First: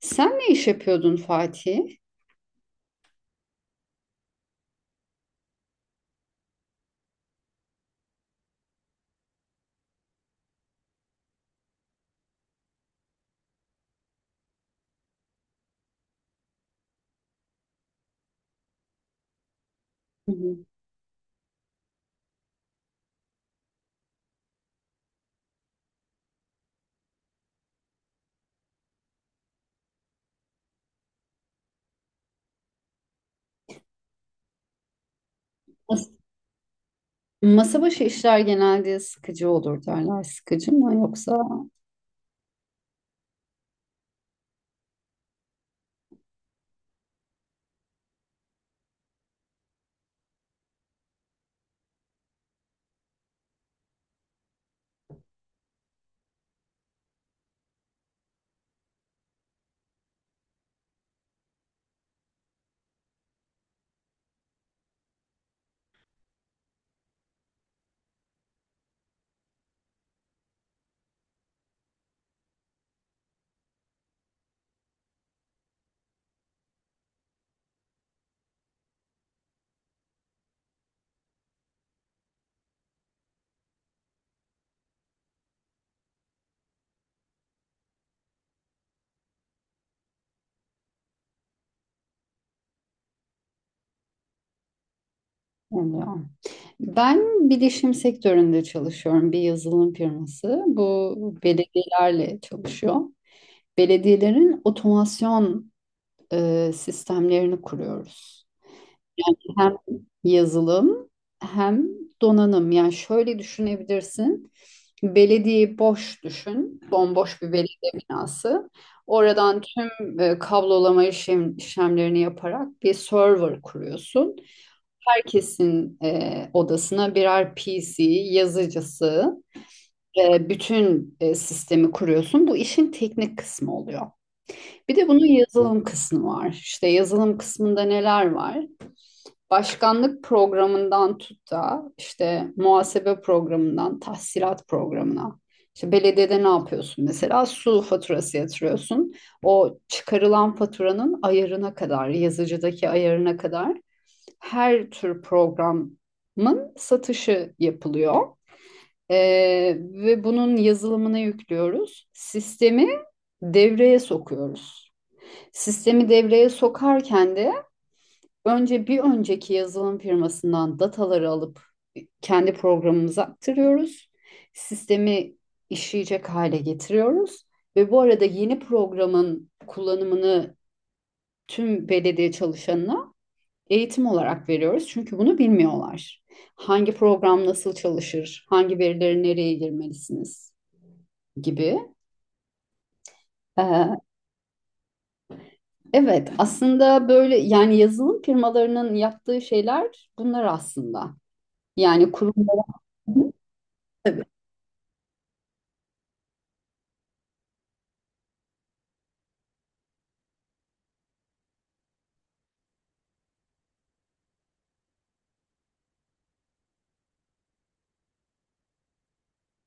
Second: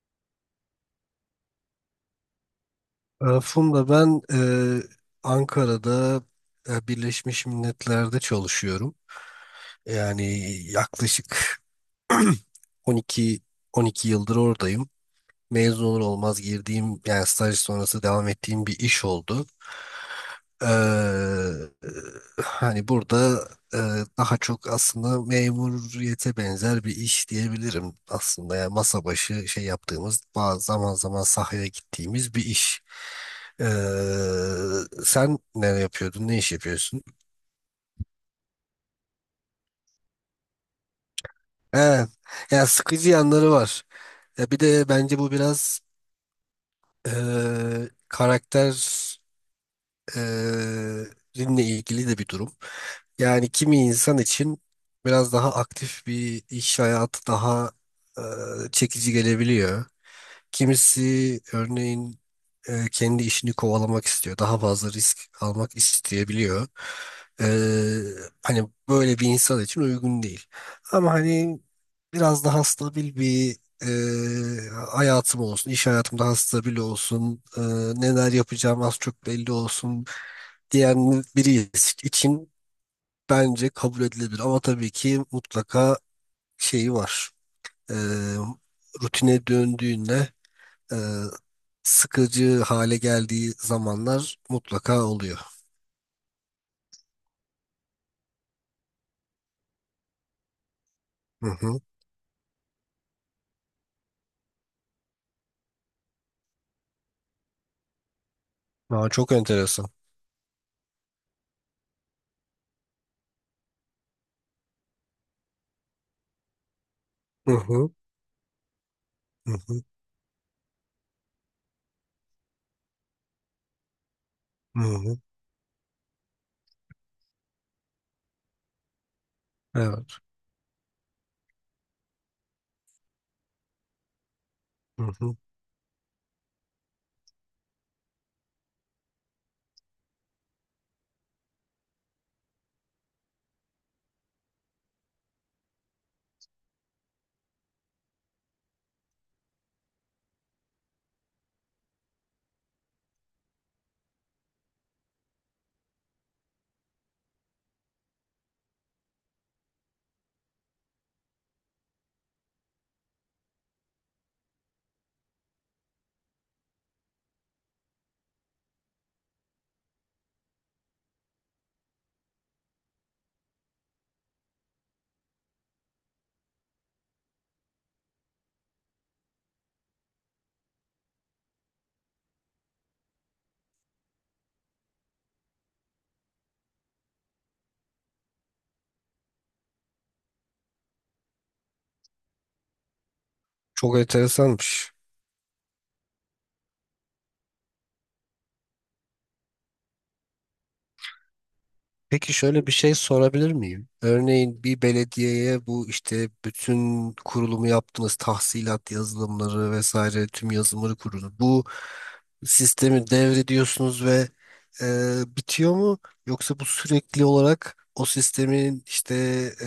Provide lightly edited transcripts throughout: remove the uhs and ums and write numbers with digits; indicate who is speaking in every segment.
Speaker 1: Sen ne iş yapıyordun Fatih?
Speaker 2: Funda, ben Ankara'da, Birleşmiş Milletler'de çalışıyorum. Yani yaklaşık 12 12 yıldır oradayım. Mezun olur olmaz girdiğim, yani staj sonrası devam ettiğim bir iş oldu.
Speaker 1: Hı hı.
Speaker 2: Eee, Hani burada daha çok aslında memuriyete benzer bir iş diyebilirim aslında. Yani masa başı şey yaptığımız, bazı zaman zaman sahaya gittiğimiz bir iş. Sen ne
Speaker 1: Mas-
Speaker 2: yapıyordun, ne iş yapıyorsun?
Speaker 1: Masa başı işler genelde sıkıcı olur derler. Sıkıcı mı yoksa
Speaker 2: He, ya sıkıcı yanları var. Ya bir de bence bu biraz karakter dinle ilgili de bir durum. Yani kimi insan için biraz daha aktif bir iş hayatı daha e, çekici gelebiliyor. Kimisi örneğin kendi işini kovalamak istiyor. Daha fazla risk almak isteyebiliyor. E, Hani böyle bir insan için uygun değil. Ama hani biraz daha stabil bir hayatım olsun, iş hayatım daha stabil olsun, neler yapacağım az çok belli olsun diyen biri için bence kabul edilebilir. Ama tabii ki mutlaka şeyi var. Ee, Rutine döndüğünde e, sıkıcı hale geldiği zamanlar mutlaka oluyor.
Speaker 1: oluyor. Ben bilişim sektöründe çalışıyorum. Bir yazılım firması. Bu
Speaker 2: Hı hı.
Speaker 1: belediyelerle çalışıyor. Belediyelerin otomasyon sistemlerini kuruyoruz.
Speaker 2: Aa, çok
Speaker 1: Hem
Speaker 2: enteresan.
Speaker 1: yazılım hem donanım. Yani şöyle düşünebilirsin. Belediye boş düşün. Bomboş
Speaker 2: Hı
Speaker 1: bir
Speaker 2: hı.
Speaker 1: belediye binası.
Speaker 2: Hı
Speaker 1: Oradan
Speaker 2: hı.
Speaker 1: tüm kablolama işlemlerini yaparak bir server kuruyorsun.
Speaker 2: Hı hı.
Speaker 1: Herkesin odasına birer PC, yazıcısı
Speaker 2: Evet.
Speaker 1: ve bütün sistemi kuruyorsun. Bu işin teknik kısmı oluyor. Bir
Speaker 2: Hı
Speaker 1: de bunun
Speaker 2: hı.
Speaker 1: yazılım kısmı var. İşte yazılım kısmında neler var? Başkanlık programından tut da işte muhasebe programından tahsilat programına. İşte belediyede ne yapıyorsun mesela? Su faturası yatırıyorsun. O çıkarılan faturanın ayarına kadar, yazıcıdaki ayarına kadar her tür programın satışı yapılıyor. Ve bunun yazılımını yüklüyoruz. Sistemi devreye sokuyoruz. Sistemi devreye sokarken de önce bir önceki yazılım firmasından dataları alıp kendi programımıza aktarıyoruz. Sistemi işleyecek hale getiriyoruz ve bu arada yeni programın kullanımını tüm belediye çalışanına eğitim olarak veriyoruz. Çünkü bunu bilmiyorlar. Hangi program nasıl çalışır, hangi verileri nereye girmelisiniz gibi.
Speaker 2: Çok
Speaker 1: Ee,
Speaker 2: enteresanmış.
Speaker 1: evet, aslında böyle yani yazılım firmalarının yaptığı şeyler bunlar aslında. Yani
Speaker 2: Peki
Speaker 1: kurum
Speaker 2: şöyle bir şey sorabilir miyim? Örneğin bir belediyeye bu işte bütün kurulumu yaptığınız tahsilat yazılımları vesaire tüm yazılımları kurulu. Bu sistemi devrediyorsunuz ve bitiyor mu? Yoksa bu sürekli olarak o sistemin işte e,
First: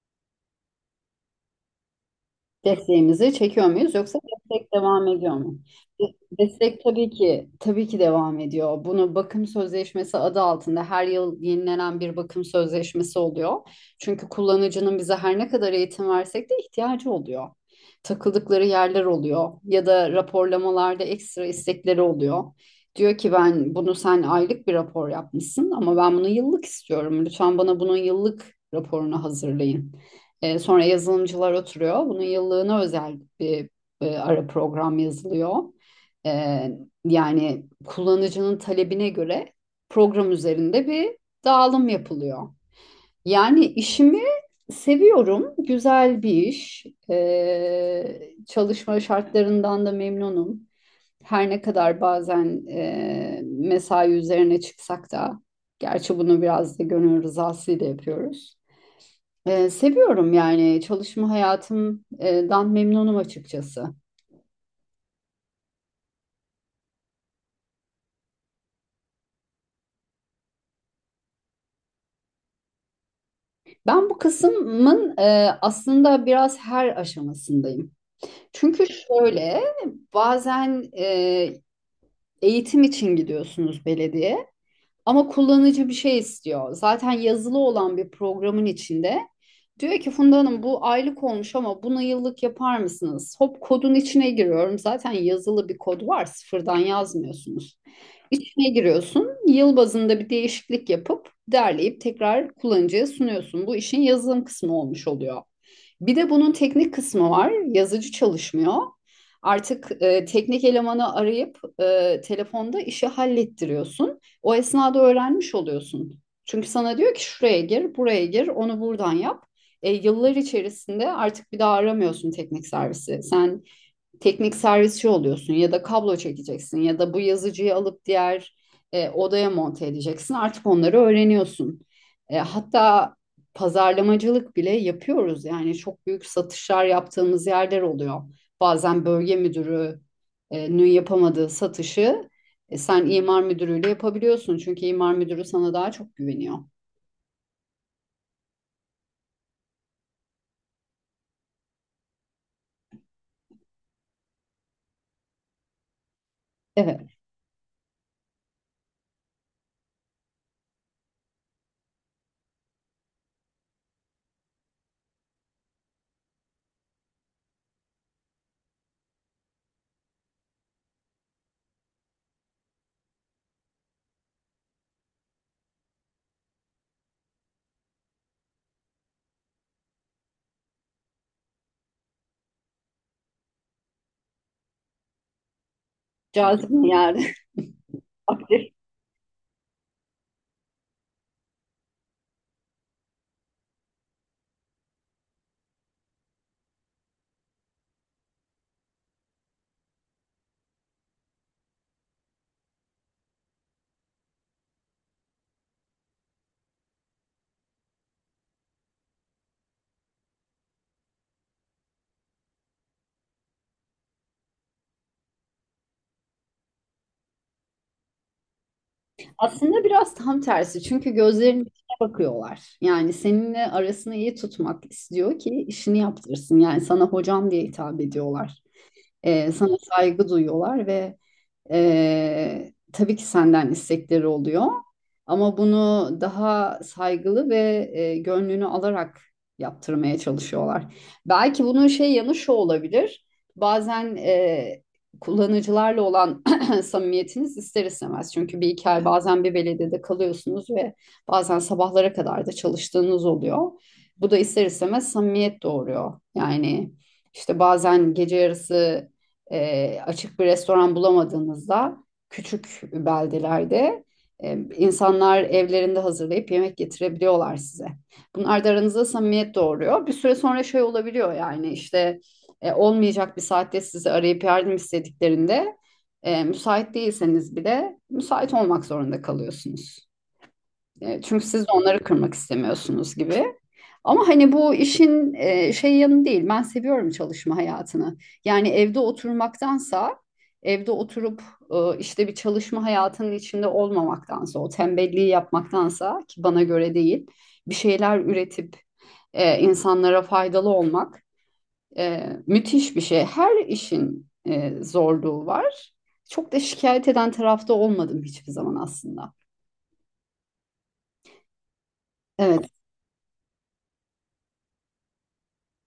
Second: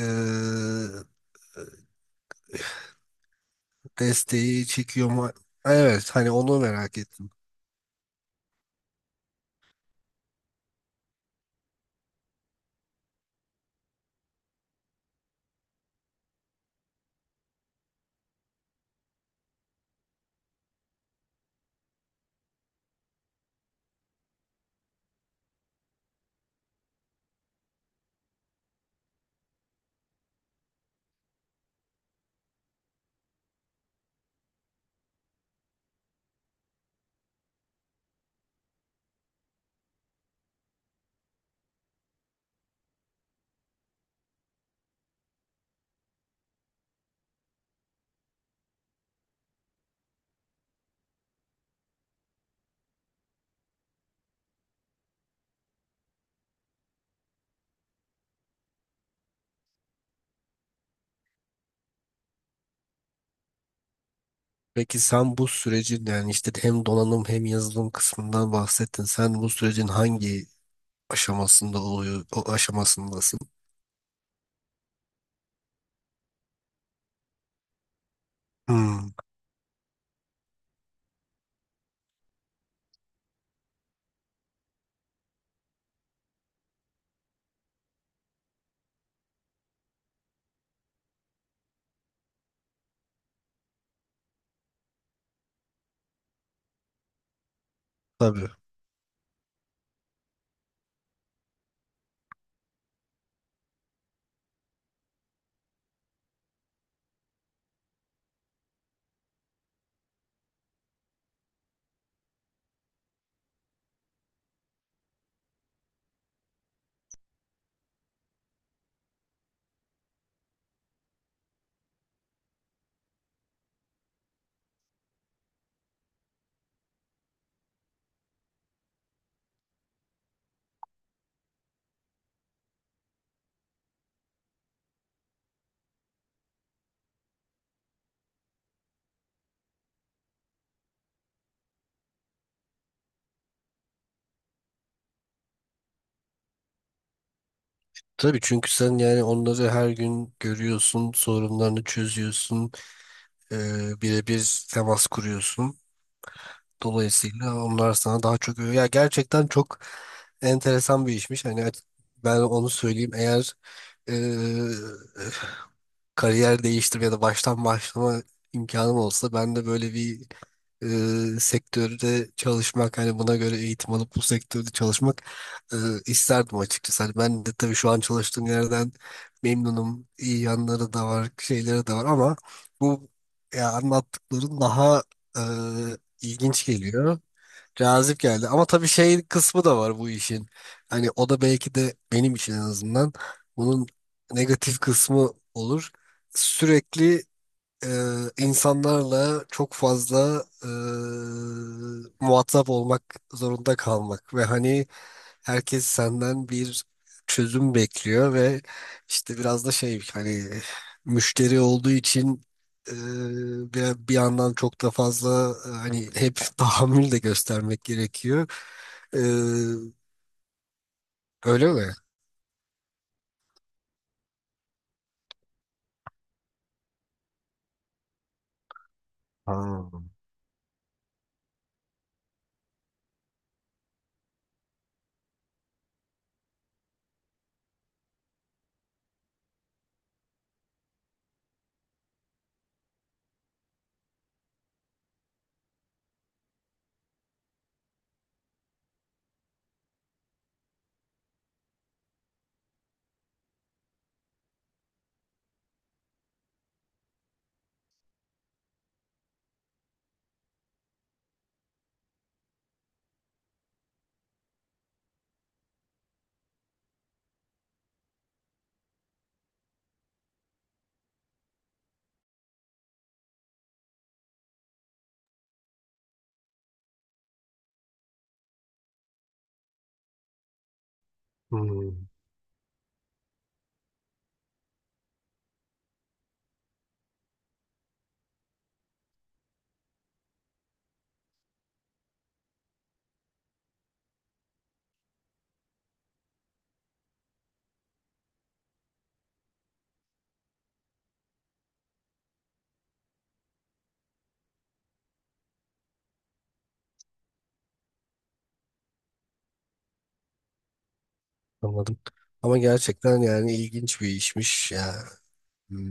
Speaker 1: desteğimizi çekiyor muyuz yoksa
Speaker 2: desteği
Speaker 1: destek devam
Speaker 2: çekiyor mu?
Speaker 1: ediyor mu?
Speaker 2: Evet,
Speaker 1: De-
Speaker 2: hani onu
Speaker 1: Destek
Speaker 2: merak
Speaker 1: tabii
Speaker 2: ettim.
Speaker 1: ki tabii ki devam ediyor. Bunu bakım sözleşmesi adı altında her yıl yenilenen bir bakım sözleşmesi oluyor. Çünkü kullanıcının bize her ne kadar eğitim versek de ihtiyacı oluyor. Takıldıkları yerler oluyor ya da raporlamalarda ekstra istekleri oluyor. Diyor ki ben bunu sen aylık bir rapor yapmışsın ama ben bunu yıllık istiyorum. Lütfen bana bunun yıllık raporunu hazırlayın. Sonra yazılımcılar oturuyor. Bunun yıllığına özel bir ara program yazılıyor. E, yani kullanıcının talebine göre program üzerinde bir dağılım yapılıyor. Yani işimi seviyorum. Güzel bir iş. Çalışma şartlarından da memnunum. Her ne kadar bazen mesai üzerine çıksak da, gerçi bunu biraz da gönül rızasıyla yapıyoruz. Seviyorum yani çalışma hayatımdan memnunum açıkçası.
Speaker 2: Peki sen bu sürecin, yani işte hem donanım hem yazılım kısmından bahsettin. Sen bu sürecin hangi aşamasında oluyor, o aşamasındasın.
Speaker 1: Ben bu kısmın aslında biraz her aşamasındayım. Çünkü
Speaker 2: Hmm,
Speaker 1: şöyle bazen eğitim için gidiyorsunuz belediye ama kullanıcı bir şey istiyor. Zaten yazılı olan bir programın içinde diyor ki Funda Hanım bu aylık olmuş ama bunu yıllık yapar mısınız? Hop kodun içine giriyorum. Zaten yazılı bir kod var sıfırdan yazmıyorsunuz.
Speaker 2: tabii.
Speaker 1: İçine giriyorsun. Yıl bazında bir değişiklik yapıp derleyip tekrar kullanıcıya sunuyorsun. Bu işin yazılım kısmı olmuş oluyor. Bir de bunun teknik kısmı var. Yazıcı çalışmıyor. Artık teknik elemanı arayıp telefonda işi hallettiriyorsun. O esnada öğrenmiş oluyorsun. Çünkü sana diyor ki şuraya gir, buraya gir, onu buradan yap. Yıllar içerisinde artık bir daha aramıyorsun teknik servisi. Sen teknik servisçi oluyorsun ya da kablo çekeceksin ya da bu yazıcıyı alıp diğer odaya monte edeceksin. Artık onları öğreniyorsun. Hatta pazarlamacılık bile yapıyoruz. Yani çok büyük satışlar yaptığımız yerler oluyor. Bazen bölge müdürünün yapamadığı satışı sen imar müdürüyle yapabiliyorsun. Çünkü imar müdürü sana daha çok güveniyor.
Speaker 2: Tabii, çünkü sen yani onları her gün görüyorsun, sorunlarını çözüyorsun, birebir temas kuruyorsun.
Speaker 1: Evet,
Speaker 2: Dolayısıyla onlar sana daha çok, ya gerçekten çok enteresan bir işmiş. Ben onu söyleyeyim, eğer e, kariyer değiştirme ya da baştan başlama imkanım olsa, ben de böyle bir sektörde çalışmak, hani buna göre eğitim alıp bu sektörde çalışmak e, isterdim açıkçası. Hani ben de tabii şu an çalıştığım yerden memnunum. İyi yanları da var, şeyleri de var, ama bu, ya anlattıkların daha e, ilginç
Speaker 1: cazip bir
Speaker 2: geliyor.
Speaker 1: yer.
Speaker 2: Cazip geldi. Ama tabii şey kısmı da var bu işin. Hani o da belki de benim için en azından bunun negatif kısmı olur. Sürekli e, insanlarla çok fazla muhatap olmak zorunda kalmak ve hani herkes senden bir çözüm bekliyor ve işte biraz da şey, hani müşteri olduğu için, e, bir yandan çok da fazla hani hep tahammül de göstermek gerekiyor. E,
Speaker 1: Aslında biraz tam tersi çünkü gözlerinin
Speaker 2: öyle mi?
Speaker 1: içine bakıyorlar. Yani seninle arasını iyi tutmak istiyor ki işini yaptırsın. Yani sana hocam diye hitap ediyorlar. Sana
Speaker 2: Ha.
Speaker 1: saygı duyuyorlar ve tabii ki senden istekleri oluyor ama bunu daha saygılı ve gönlünü alarak yaptırmaya çalışıyorlar. Belki bunun şey yanı şu olabilir. Bazen kullanıcılarla olan samimiyetiniz ister istemez. Çünkü bir iki ay bazen bir belediyede kalıyorsunuz ve bazen sabahlara kadar da çalıştığınız oluyor. Bu da ister istemez samimiyet doğuruyor. Yani işte bazen gece yarısı açık bir restoran bulamadığınızda küçük beldelerde insanlar evlerinde hazırlayıp yemek getirebiliyorlar size. Bunlar da aranızda samimiyet doğuruyor. Bir süre sonra şey olabiliyor yani işte olmayacak bir saatte sizi arayıp yardım istediklerinde müsait değilseniz bile müsait olmak zorunda kalıyorsunuz. Çünkü siz de onları
Speaker 2: Hmm,
Speaker 1: kırmak istemiyorsunuz gibi. Ama hani bu işin şey yanı değil. Ben seviyorum çalışma hayatını. Yani evde oturmaktansa evde oturup işte bir çalışma hayatının içinde olmamaktansa o tembelliği yapmaktansa ki bana göre değil bir şeyler üretip insanlara faydalı olmak müthiş bir şey. Her işin zorluğu var. Çok da şikayet eden tarafta olmadım hiçbir zaman aslında.
Speaker 2: anladım. Ama
Speaker 1: Evet,
Speaker 2: gerçekten yani ilginç bir işmiş ya. Hmm.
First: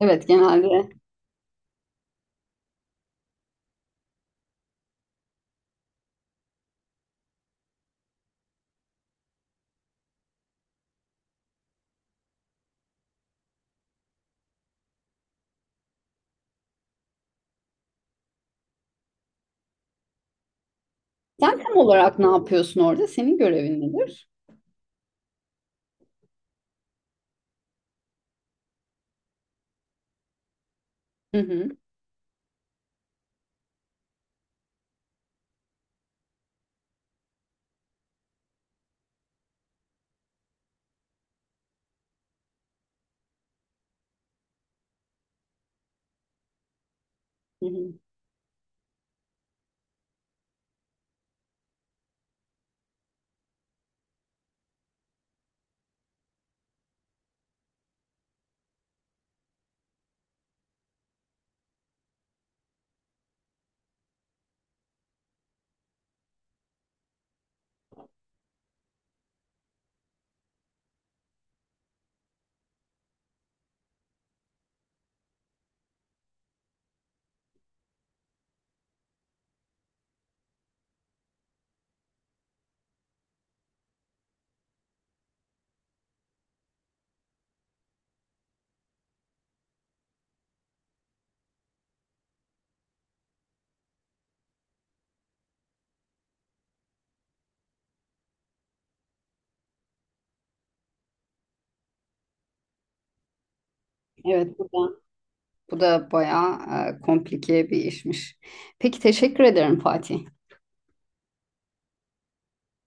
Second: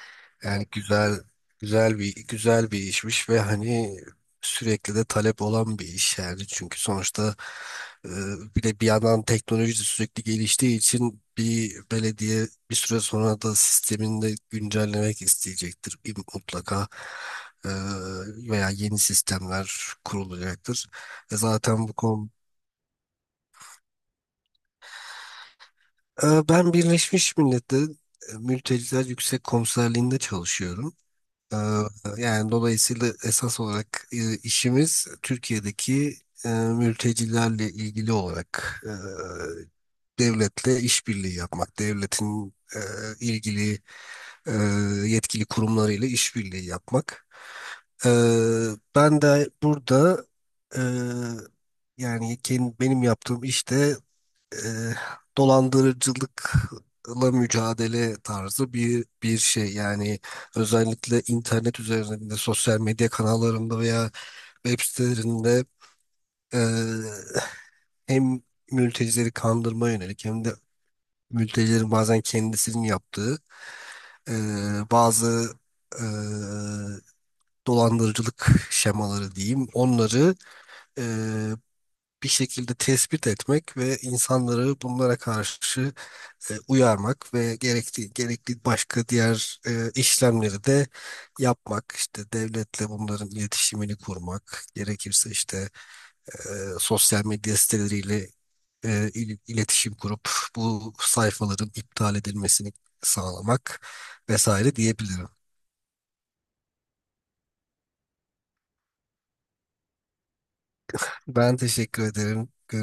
Speaker 1: evet
Speaker 2: Yani
Speaker 1: genelde
Speaker 2: güzel, güzel bir işmiş ve hani sürekli de talep olan bir iş, yani çünkü sonuçta e, bir de bir yandan teknoloji de sürekli geliştiği için, bir belediye bir süre sonra da sistemini de güncellemek isteyecektir. Bir mutlaka. E, veya yeni sistemler kurulacaktır. E,
Speaker 1: sen tam
Speaker 2: zaten bu
Speaker 1: olarak ne
Speaker 2: konu,
Speaker 1: yapıyorsun orada? Senin görevin nedir?
Speaker 2: ben Birleşmiş Milletler'in Mülteciler Yüksek Komiserliği'nde çalışıyorum.
Speaker 1: Hı
Speaker 2: Ee,
Speaker 1: hı.
Speaker 2: Yani dolayısıyla esas olarak işimiz Türkiye'deki mültecilerle ilgili olarak, devletle işbirliği yapmak, devletin ilgili e, yetkili kurumlarıyla işbirliği yapmak.
Speaker 1: Hı hı.
Speaker 2: E, Ben de burada, e, yani benim yaptığım işte e, dolandırıcılıkla mücadele tarzı bir şey. Yani özellikle internet üzerinde, sosyal medya kanallarında veya web sitelerinde e, hem mültecileri kandırma yönelik, hem de mültecilerin bazen kendisinin yaptığı e, bazı e, dolandırıcılık şemaları diyeyim. Onları e, bir şekilde tespit etmek ve insanları bunlara karşı uyarmak ve gerekli başka diğer işlemleri de yapmak. İşte devletle bunların iletişimini kurmak. Gerekirse işte e, sosyal medya siteleriyle iletişim kurup bu sayfaların iptal edilmesini sağlamak
Speaker 1: Evet, bu
Speaker 2: vesaire
Speaker 1: da,
Speaker 2: diyebilirim.
Speaker 1: bu da bayağı komplike bir işmiş. Peki teşekkür ederim Fatih.
Speaker 2: Ben teşekkür ederim.